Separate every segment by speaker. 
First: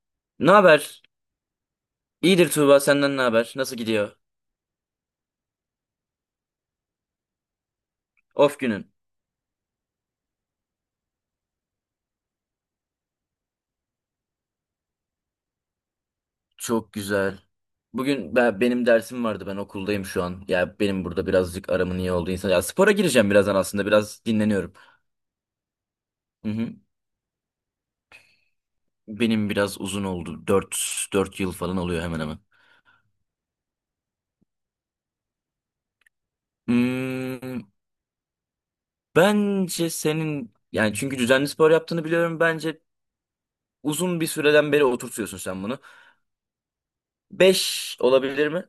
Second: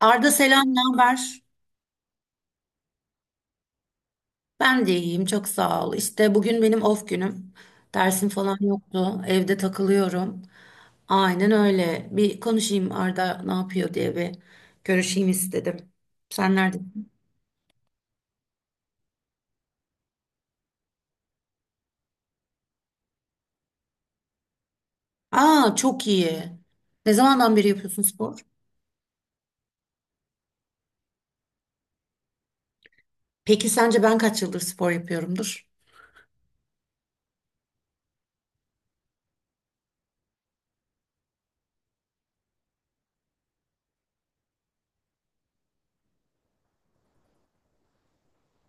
Speaker 1: Arda
Speaker 2: Ne
Speaker 1: selam, ne
Speaker 2: haber?
Speaker 1: haber?
Speaker 2: İyidir Tuğba, senden ne haber? Nasıl gidiyor?
Speaker 1: Ben de iyiyim, çok sağ ol. İşte bugün benim off günüm. Dersim falan
Speaker 2: Of günün.
Speaker 1: yoktu. Evde takılıyorum. Aynen öyle. Bir konuşayım Arda ne yapıyor diye bir görüşeyim istedim. Sen
Speaker 2: Çok
Speaker 1: neredesin?
Speaker 2: güzel. Bugün benim dersim vardı, ben okuldayım şu an. Ya benim burada birazcık aramın iyi olduğu insan. Ya spora gireceğim birazdan, aslında biraz dinleniyorum.
Speaker 1: Aa, çok iyi.
Speaker 2: Hı hı.
Speaker 1: Ne zamandan beri yapıyorsun spor?
Speaker 2: Benim biraz uzun oldu. Dört yıl falan oluyor, hemen hemen.
Speaker 1: Peki sence ben kaç yıldır spor yapıyorumdur?
Speaker 2: Hmm, Bence senin, yani çünkü düzenli spor yaptığını biliyorum. Bence uzun bir süreden beri oturtuyorsun sen bunu. 5 olabilir mi?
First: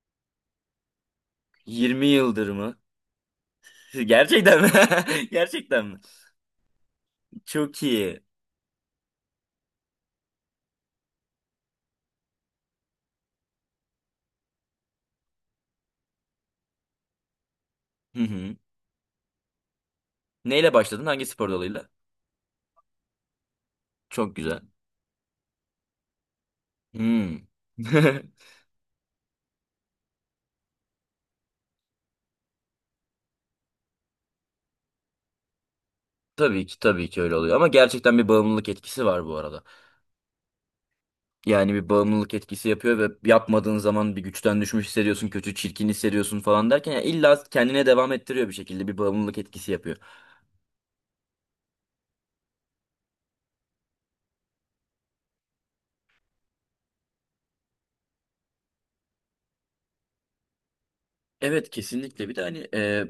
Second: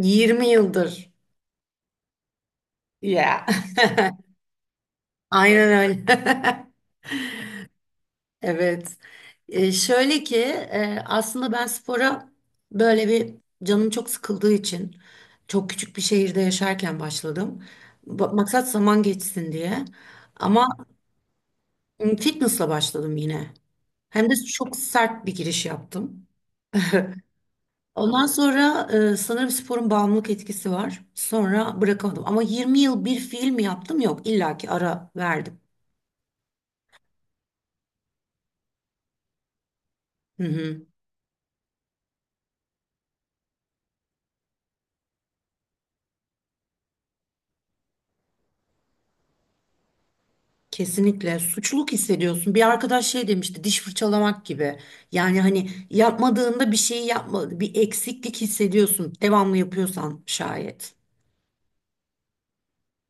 Speaker 1: 20 yıldır.
Speaker 2: 20 yıldır mı?
Speaker 1: Ya.
Speaker 2: Gerçekten mi?
Speaker 1: Aynen
Speaker 2: Gerçekten mi?
Speaker 1: öyle.
Speaker 2: Çok iyi.
Speaker 1: Evet. E, şöyle ki Aslında ben spora böyle bir canım çok sıkıldığı için çok küçük bir şehirde yaşarken başladım.
Speaker 2: Hı hı.
Speaker 1: Maksat zaman geçsin diye. Ama
Speaker 2: Neyle başladın? Hangi spor dalıyla?
Speaker 1: fitnessla başladım yine. Hem de
Speaker 2: Çok güzel.
Speaker 1: çok sert bir giriş yaptım.
Speaker 2: Hmm.
Speaker 1: Ondan sonra sanırım sporun bağımlılık etkisi var. Sonra bırakamadım. Ama 20 yıl bir fiil mi yaptım? Yok, illaki ara verdim.
Speaker 2: Tabii ki, tabii ki öyle oluyor ama gerçekten bir bağımlılık etkisi var bu arada.
Speaker 1: Hı hı.
Speaker 2: Yani bir bağımlılık etkisi yapıyor ve yapmadığın zaman bir güçten düşmüş hissediyorsun, kötü, çirkin hissediyorsun falan derken yani illa kendine devam ettiriyor bir şekilde, bir bağımlılık etkisi yapıyor.
Speaker 1: Kesinlikle suçluluk hissediyorsun. Bir arkadaş şey demişti, diş fırçalamak gibi. Yani hani yapmadığında bir şeyi yapma, bir eksiklik hissediyorsun. Devamlı yapıyorsan şayet.
Speaker 2: Evet, kesinlikle. Bir de hani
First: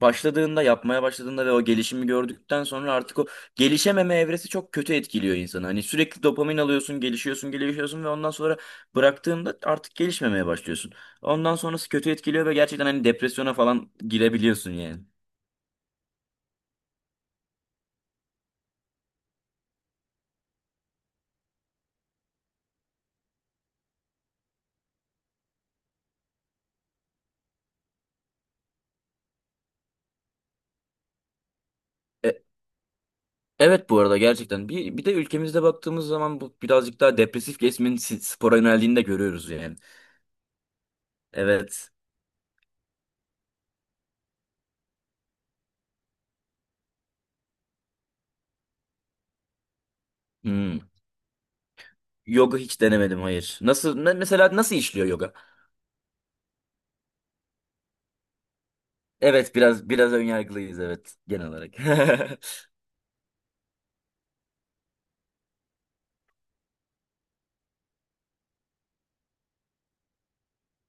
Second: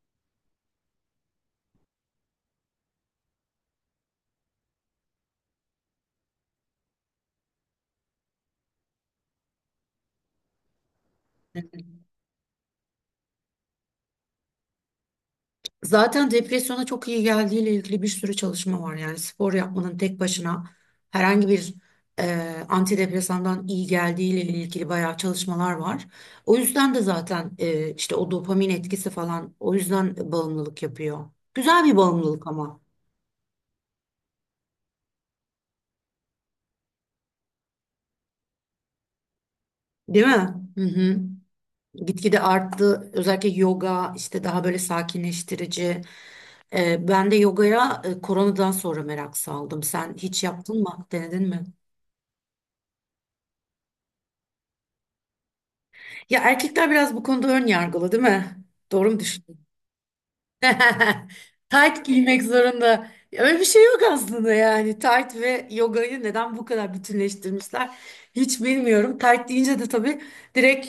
Speaker 2: başladığında, yapmaya başladığında ve o gelişimi gördükten sonra artık o gelişememe evresi çok kötü etkiliyor insanı. Hani sürekli dopamin alıyorsun, gelişiyorsun gelişiyorsun ve ondan sonra bıraktığında artık gelişmemeye başlıyorsun. Ondan sonrası kötü etkiliyor ve gerçekten hani depresyona falan girebiliyorsun yani.
Speaker 1: Zaten depresyona çok iyi geldiğiyle ilgili bir sürü çalışma var. Yani spor yapmanın tek başına herhangi bir antidepresandan iyi geldiğiyle ilgili bayağı çalışmalar var. O yüzden de zaten işte o dopamin etkisi falan o yüzden bağımlılık yapıyor. Güzel bir
Speaker 2: E,
Speaker 1: bağımlılık ama,
Speaker 2: evet, bu arada gerçekten, bir de ülkemizde baktığımız zaman bu birazcık daha depresif kesimin spora yöneldiğini de görüyoruz yani.
Speaker 1: değil mi? Hı hı.
Speaker 2: Evet.
Speaker 1: Gitgide arttı. Özellikle yoga işte daha böyle sakinleştirici. Ben de yogaya koronadan sonra merak saldım. Sen hiç
Speaker 2: Hmm.
Speaker 1: yaptın mı? Denedin mi?
Speaker 2: Yoga hiç denemedim, hayır. Nasıl mesela nasıl işliyor yoga?
Speaker 1: Ya erkekler biraz bu konuda ön yargılı, değil mi? Doğru mu
Speaker 2: Evet,
Speaker 1: düşündüm?
Speaker 2: biraz biraz önyargılıyız, evet, genel olarak.
Speaker 1: Tight giymek zorunda. Öyle bir şey yok aslında yani. Tight ve yogayı neden bu kadar bütünleştirmişler? Hiç bilmiyorum. Tight deyince de tabii direkt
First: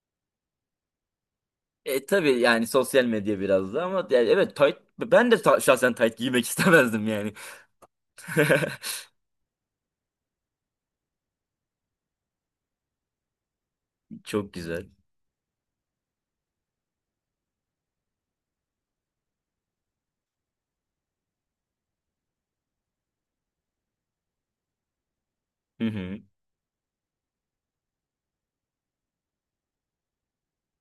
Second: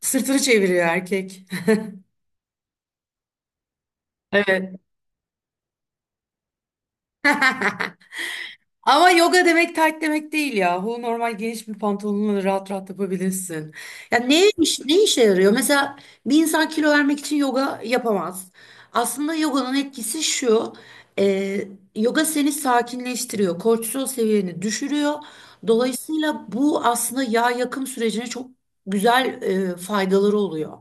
Speaker 1: sırtını çeviriyor erkek.
Speaker 2: Tabii, yani sosyal medya biraz da ama yani, evet, tight,
Speaker 1: Evet.
Speaker 2: ben de şahsen tight giymek istemezdim yani.
Speaker 1: Ama yoga demek tight demek değil yahu. Normal geniş bir pantolonla rahat rahat yapabilirsin. Ya ne
Speaker 2: Çok
Speaker 1: iş,
Speaker 2: güzel.
Speaker 1: ne işe yarıyor? Mesela bir insan kilo vermek için yoga yapamaz. Aslında yoganın etkisi şu. e, Yoga seni sakinleştiriyor. Kortisol seviyeni düşürüyor.
Speaker 2: Hı hı.
Speaker 1: Dolayısıyla bu aslında yağ yakım sürecine çok güzel faydaları oluyor.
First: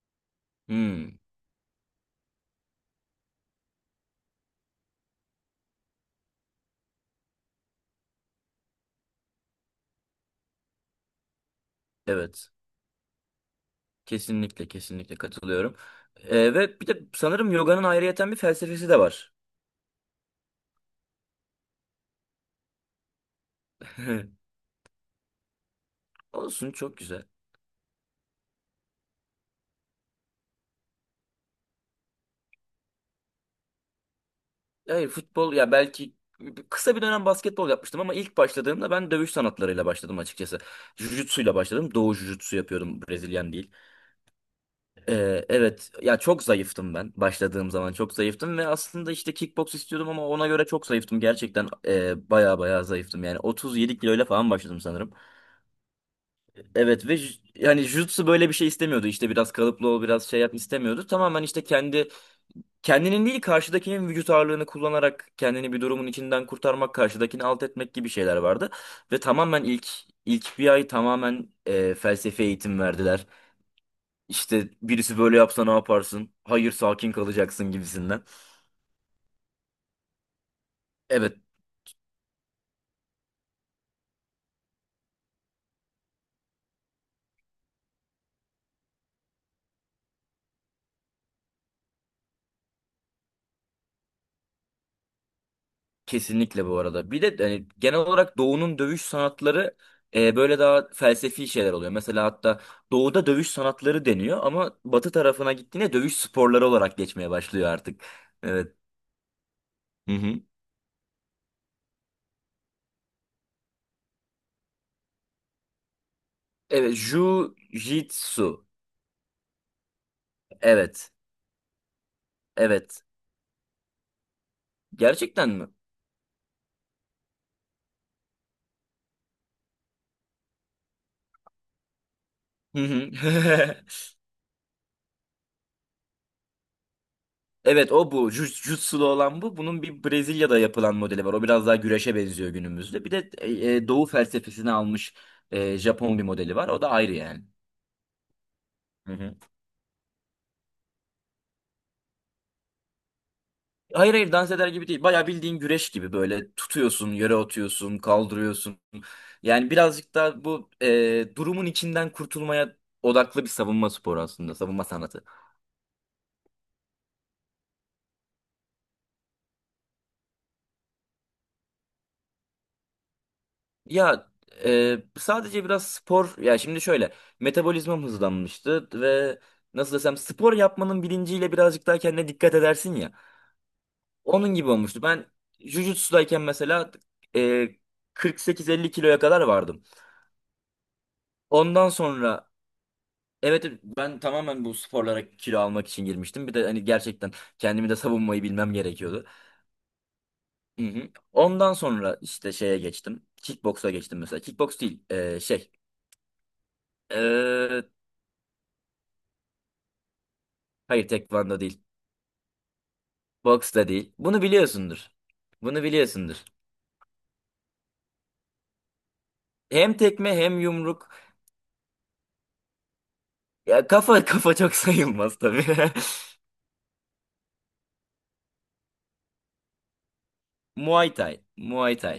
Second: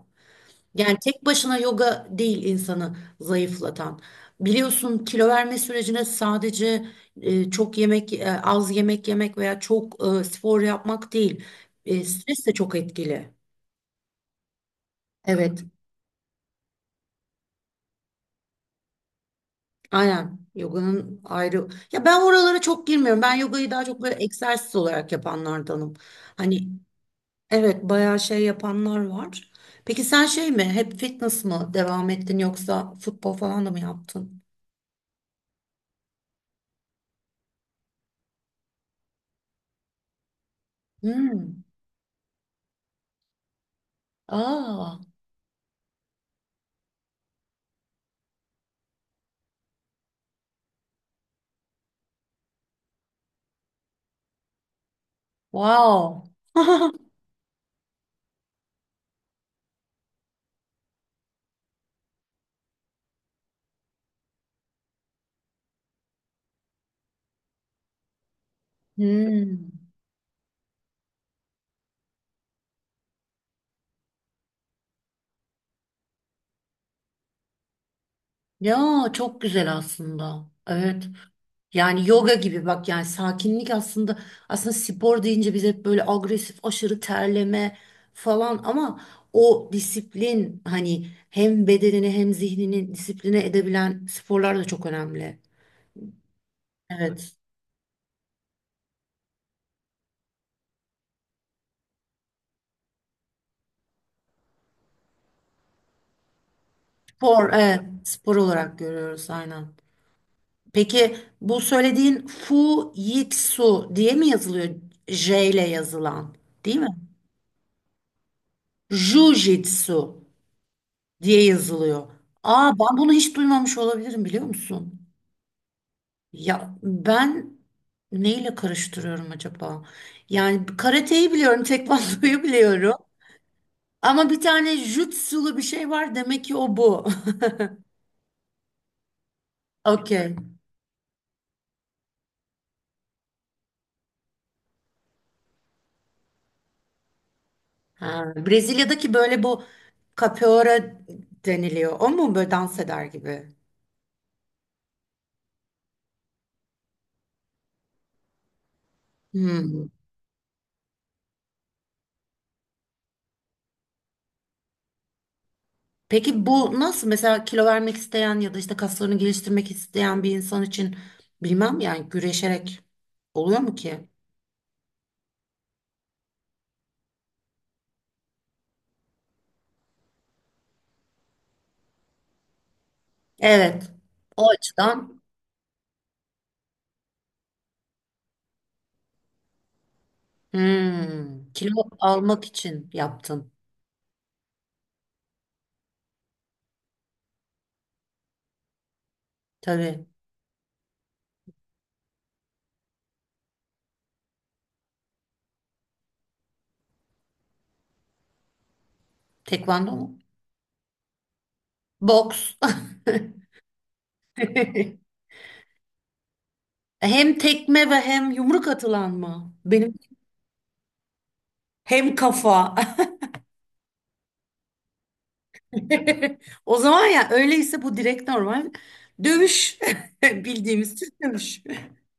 Speaker 1: Yani
Speaker 2: Hmm,
Speaker 1: tek başına yoga değil insanı zayıflatan. Biliyorsun kilo verme sürecine sadece az yemek yemek veya çok spor yapmak değil. E, stres
Speaker 2: evet.
Speaker 1: de çok etkili.
Speaker 2: Kesinlikle, kesinlikle
Speaker 1: Evet,
Speaker 2: katılıyorum. Ve bir de sanırım yoganın ayrıyeten bir felsefesi de var.
Speaker 1: aynen. Yoganın ayrı. Ya ben oralara çok girmiyorum. Ben yogayı daha çok böyle egzersiz olarak yapanlardanım. Hani
Speaker 2: Olsun, çok güzel.
Speaker 1: evet bayağı şey yapanlar var. Peki sen şey mi? Hep fitness mı devam ettin yoksa futbol falan da mı yaptın?
Speaker 2: Hayır, futbol, ya belki kısa bir dönem basketbol yapmıştım ama ilk başladığımda ben dövüş sanatlarıyla başladım açıkçası. Jujutsu'yla
Speaker 1: Hmm.
Speaker 2: başladım. Doğu Jujutsu yapıyordum, Brezilyan değil.
Speaker 1: Aa.
Speaker 2: Evet, ya çok zayıftım ben, başladığım zaman çok zayıftım ve aslında işte kickbox istiyordum ama ona göre çok zayıftım gerçekten, baya baya zayıftım yani, 37 kiloyla falan başladım sanırım.
Speaker 1: Wow.
Speaker 2: Evet ve yani jutsu böyle bir şey istemiyordu, işte biraz kalıplı ol, biraz şey yap istemiyordu, tamamen işte kendi kendinin değil karşıdakinin vücut ağırlığını kullanarak kendini bir durumun içinden kurtarmak, karşıdakini alt etmek gibi şeyler vardı ve tamamen
Speaker 1: Hmm.
Speaker 2: ilk bir ay tamamen felsefe eğitim verdiler. İşte birisi böyle yapsa ne yaparsın? Hayır, sakin kalacaksın gibisinden.
Speaker 1: Ya çok güzel aslında. Evet.
Speaker 2: Evet,
Speaker 1: Yani yoga gibi bak yani sakinlik aslında spor deyince biz hep böyle agresif aşırı terleme falan ama o disiplin hani hem bedenini hem zihnini disipline edebilen sporlar da çok önemli.
Speaker 2: kesinlikle bu arada. Bir
Speaker 1: Evet.
Speaker 2: de hani genel olarak Doğu'nun dövüş sanatları böyle daha felsefi şeyler oluyor. Mesela hatta Doğu'da dövüş sanatları deniyor ama Batı tarafına gittiğinde dövüş sporları olarak geçmeye
Speaker 1: Spor
Speaker 2: başlıyor
Speaker 1: evet,
Speaker 2: artık.
Speaker 1: spor
Speaker 2: Evet.
Speaker 1: olarak görüyoruz aynen.
Speaker 2: Hı hı.
Speaker 1: Peki bu söylediğin Fu Jitsu diye mi yazılıyor? J ile yazılan değil mi?
Speaker 2: Evet, Jiu-Jitsu.
Speaker 1: Jujitsu
Speaker 2: Evet.
Speaker 1: diye yazılıyor. Aa ben
Speaker 2: Evet.
Speaker 1: bunu hiç duymamış olabilirim biliyor musun?
Speaker 2: Gerçekten mi?
Speaker 1: Ya ben neyle karıştırıyorum acaba? Yani karateyi biliyorum, tekvandoyu
Speaker 2: Hı
Speaker 1: biliyorum.
Speaker 2: hı.
Speaker 1: Ama bir tane jutsulu bir şey var demek ki o bu.
Speaker 2: Evet, o bu. Jiu- Jitsu'lu olan bu. Bunun bir
Speaker 1: Okey.
Speaker 2: Brezilya'da yapılan modeli var. O biraz daha güreşe benziyor günümüzde. Bir de Doğu felsefesini almış Japon bir modeli var. O da ayrı yani.
Speaker 1: Ha, Brezilya'daki
Speaker 2: Hı hı.
Speaker 1: böyle bu capoeira deniliyor. O mu böyle dans eder gibi?
Speaker 2: Hayır, hayır, dans eder gibi değil. Bayağı bildiğin güreş gibi, böyle tutuyorsun, yere atıyorsun, kaldırıyorsun. Yani
Speaker 1: Hmm.
Speaker 2: birazcık daha bu durumun içinden kurtulmaya odaklı bir savunma sporu aslında. Savunma sanatı.
Speaker 1: Peki bu nasıl mesela kilo vermek isteyen ya da işte kaslarını geliştirmek isteyen bir insan için bilmem yani güreşerek oluyor mu ki?
Speaker 2: Ya, sadece biraz spor, ya şimdi şöyle, metabolizmam hızlanmıştı ve nasıl desem, spor yapmanın bilinciyle birazcık daha kendine dikkat edersin ya.
Speaker 1: Evet. O
Speaker 2: Onun gibi olmuştu.
Speaker 1: açıdan
Speaker 2: Ben jujutsu'dayken mesela e, 48-50 kiloya kadar vardım.
Speaker 1: hmm, kilo
Speaker 2: Ondan
Speaker 1: almak
Speaker 2: sonra
Speaker 1: için yaptın.
Speaker 2: evet, evet, ben tamamen bu sporlara kilo almak için girmiştim. Bir de hani gerçekten kendimi de savunmayı bilmem gerekiyordu.
Speaker 1: Tabii.
Speaker 2: Hı hı. Ondan sonra işte şeye geçtim. Kickbox'a geçtim mesela. Kickbox değil, şey. e,
Speaker 1: Tekvando mu?
Speaker 2: Hayır, tekvando değil.
Speaker 1: Boks.
Speaker 2: Boks da değil. Bunu biliyorsundur. Bunu biliyorsundur.
Speaker 1: Hem tekme ve hem yumruk atılan mı? Benim
Speaker 2: Hem tekme hem yumruk.
Speaker 1: hem kafa.
Speaker 2: Ya kafa, kafa çok sayılmaz tabii.
Speaker 1: O zaman ya öyleyse bu direkt normal dövüş. Bildiğimiz
Speaker 2: Muay
Speaker 1: Türk
Speaker 2: Thai.
Speaker 1: dövüş.
Speaker 2: Muay Thai.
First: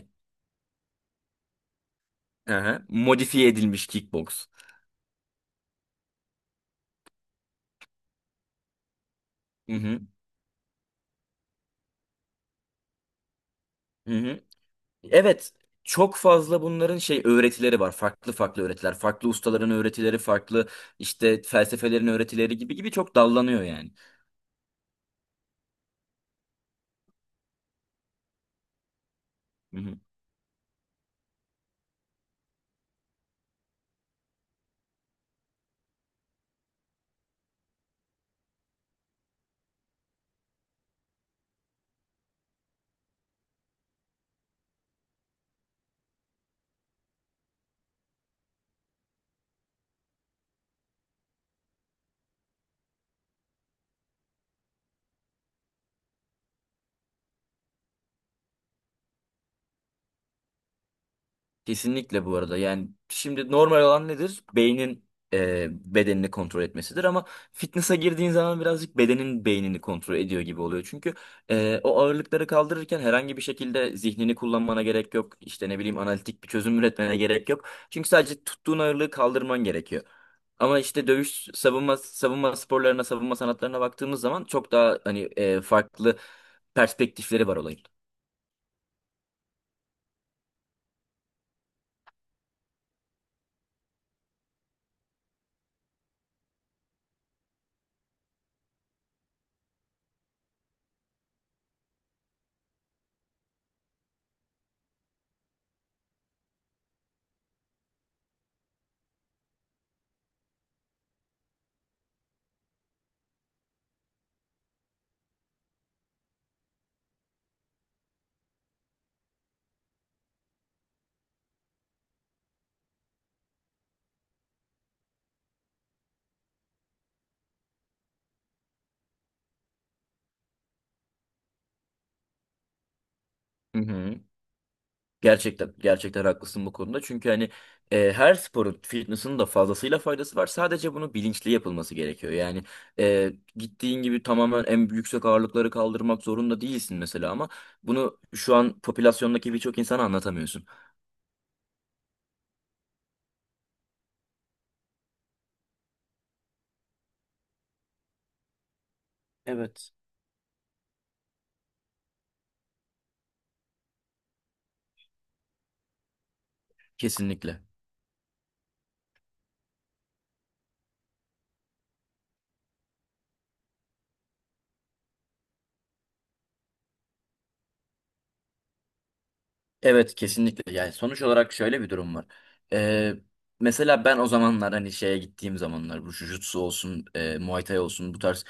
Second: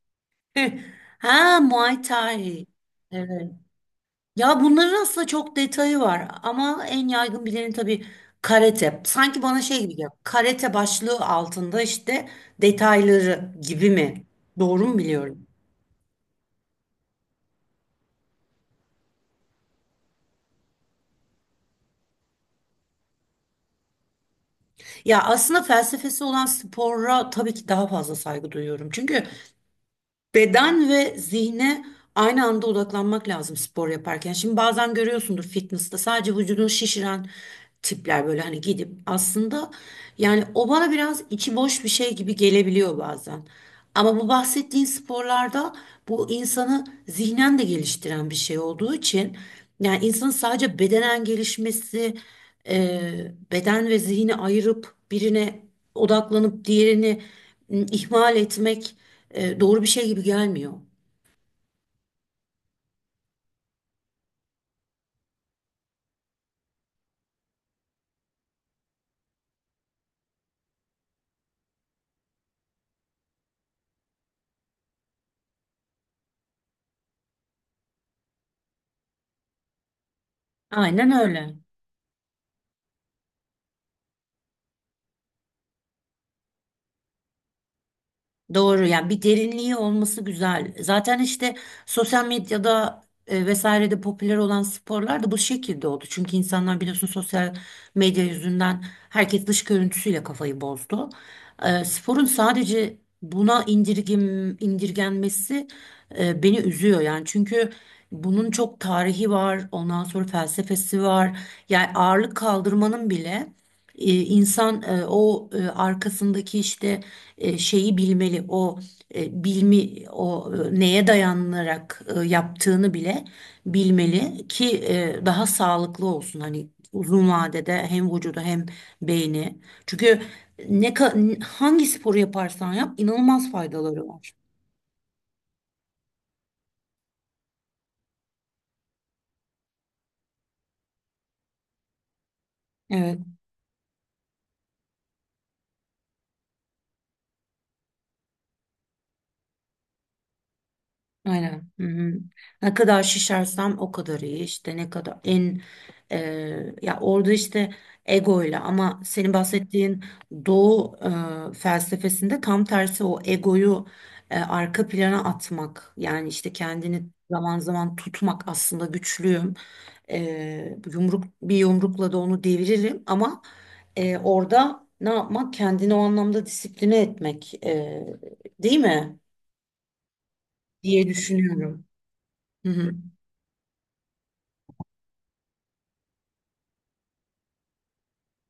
Speaker 1: Heh. Ha Muay Thai.
Speaker 2: Aha. Modifiye
Speaker 1: Evet.
Speaker 2: edilmiş kickboks.
Speaker 1: Ya bunların aslında çok detayı var ama en yaygın bileni tabii karate. Sanki bana
Speaker 2: Hı
Speaker 1: şey gibi
Speaker 2: hı.
Speaker 1: geliyor. Karate başlığı altında işte detayları gibi
Speaker 2: Hı
Speaker 1: mi?
Speaker 2: hı.
Speaker 1: Doğru mu biliyorum?
Speaker 2: Evet. Çok fazla bunların şey öğretileri var. Farklı farklı öğretiler. Farklı ustaların öğretileri, farklı işte felsefelerin öğretileri gibi gibi, çok dallanıyor yani.
Speaker 1: Ya aslında felsefesi olan spora tabii ki daha fazla saygı duyuyorum. Çünkü
Speaker 2: Hı hı.
Speaker 1: beden ve zihne aynı anda odaklanmak lazım spor yaparken. Şimdi bazen görüyorsundur fitness'ta sadece vücudunu şişiren tipler böyle hani gidip aslında yani o bana biraz içi boş bir şey gibi gelebiliyor bazen. Ama bu bahsettiğin sporlarda bu insanı zihnen de geliştiren bir şey olduğu için yani insanın sadece bedenen gelişmesi, e, beden ve zihni ayırıp birine odaklanıp diğerini ihmal etmek doğru bir şey gibi gelmiyor.
Speaker 2: Kesinlikle bu arada. Yani şimdi normal olan nedir? Beynin bedenini kontrol etmesidir ama fitness'a girdiğin zaman birazcık bedenin beynini kontrol ediyor gibi oluyor. Çünkü o ağırlıkları kaldırırken herhangi bir şekilde zihnini kullanmana gerek yok. İşte ne bileyim, analitik bir çözüm üretmene gerek yok. Çünkü sadece tuttuğun ağırlığı kaldırman gerekiyor. Ama işte
Speaker 1: Aynen
Speaker 2: dövüş,
Speaker 1: öyle.
Speaker 2: savunma sporlarına, savunma sanatlarına baktığımız zaman çok daha hani farklı perspektifleri var olayın.
Speaker 1: Doğru yani bir derinliği olması güzel. Zaten işte sosyal medyada vesairede popüler olan sporlar da bu şekilde oldu. Çünkü insanlar biliyorsun sosyal medya yüzünden herkes dış görüntüsüyle kafayı bozdu. E, sporun sadece buna indirgenmesi beni üzüyor yani. Çünkü bunun çok tarihi var, ondan sonra felsefesi var. Yani ağırlık kaldırmanın bile E, insan e, o e, arkasındaki işte şeyi bilmeli, o e, bilmi, o e, neye dayanarak yaptığını bile bilmeli ki daha sağlıklı olsun. Hani uzun vadede hem vücudu hem beyni. Çünkü hangi sporu yaparsan yap inanılmaz
Speaker 2: Hı
Speaker 1: faydaları
Speaker 2: hı.
Speaker 1: var.
Speaker 2: Gerçekten, gerçekten haklısın bu konuda. Çünkü hani her sporun, fitness'ın da fazlasıyla faydası var. Sadece bunu bilinçli yapılması gerekiyor. Yani
Speaker 1: Evet.
Speaker 2: gittiğin gibi tamamen en yüksek ağırlıkları kaldırmak zorunda değilsin mesela ama bunu şu an popülasyondaki birçok insana anlatamıyorsun.
Speaker 1: Aynen. Hı hı. Ne kadar şişersem o kadar iyi. İşte ne kadar en e, ya orada işte egoyla ama senin
Speaker 2: Evet.
Speaker 1: bahsettiğin Doğu felsefesinde tam tersi o egoyu arka plana atmak. Yani işte kendini zaman
Speaker 2: Kesinlikle.
Speaker 1: zaman tutmak aslında güçlüyüm. E, bir yumrukla da onu deviririm ama orada ne yapmak? Kendini o anlamda disipline etmek değil mi?
Speaker 2: Evet, kesinlikle, yani
Speaker 1: Diye
Speaker 2: sonuç olarak şöyle
Speaker 1: düşünüyorum.
Speaker 2: bir durum var.
Speaker 1: Hı hı.
Speaker 2: Ee, Mesela ben o zamanlar, hani şeye gittiğim zamanlar, bu jujutsu olsun, Muay Thai olsun, bu tarz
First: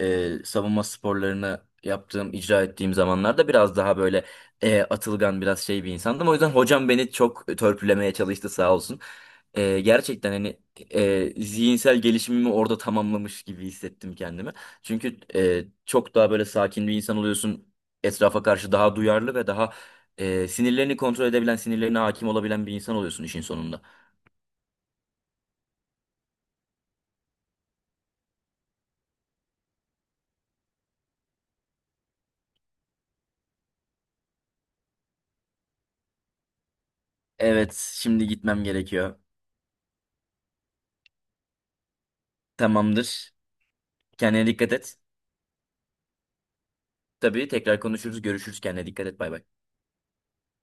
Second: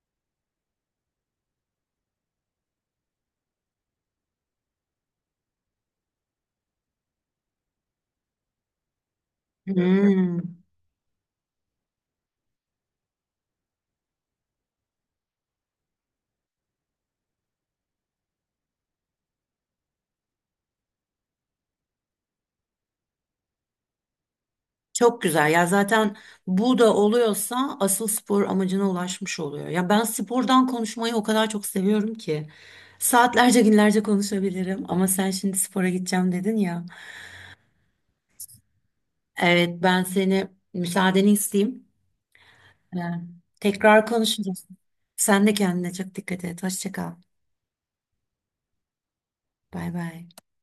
Speaker 2: savunma sporlarını yaptığım, icra ettiğim zamanlarda biraz daha böyle atılgan, biraz şey bir insandım. O yüzden hocam beni çok törpülemeye çalıştı, sağ olsun. Gerçekten
Speaker 1: Hmm,
Speaker 2: hani zihinsel gelişimimi orada tamamlamış gibi hissettim kendimi. Çünkü çok daha böyle sakin bir insan oluyorsun. Etrafa karşı daha duyarlı ve daha sinirlerini kontrol edebilen, sinirlerine hakim olabilen bir insan oluyorsun işin sonunda.
Speaker 1: çok güzel. Ya zaten bu da oluyorsa asıl spor amacına ulaşmış oluyor. Ya ben spordan konuşmayı o kadar çok seviyorum ki. Saatlerce günlerce konuşabilirim ama sen şimdi spora gideceğim dedin ya.
Speaker 2: Evet, şimdi gitmem gerekiyor.
Speaker 1: Evet ben seni müsaadeni isteyeyim. Ee,
Speaker 2: Tamamdır.
Speaker 1: Tekrar
Speaker 2: Kendine
Speaker 1: konuşuruz.
Speaker 2: dikkat et.
Speaker 1: Sen de kendine çok dikkat et. Hoşça kal.
Speaker 2: Tabii, tekrar konuşuruz, görüşürüz. Kendine dikkat et. Bay bay.
Speaker 1: Bay bay.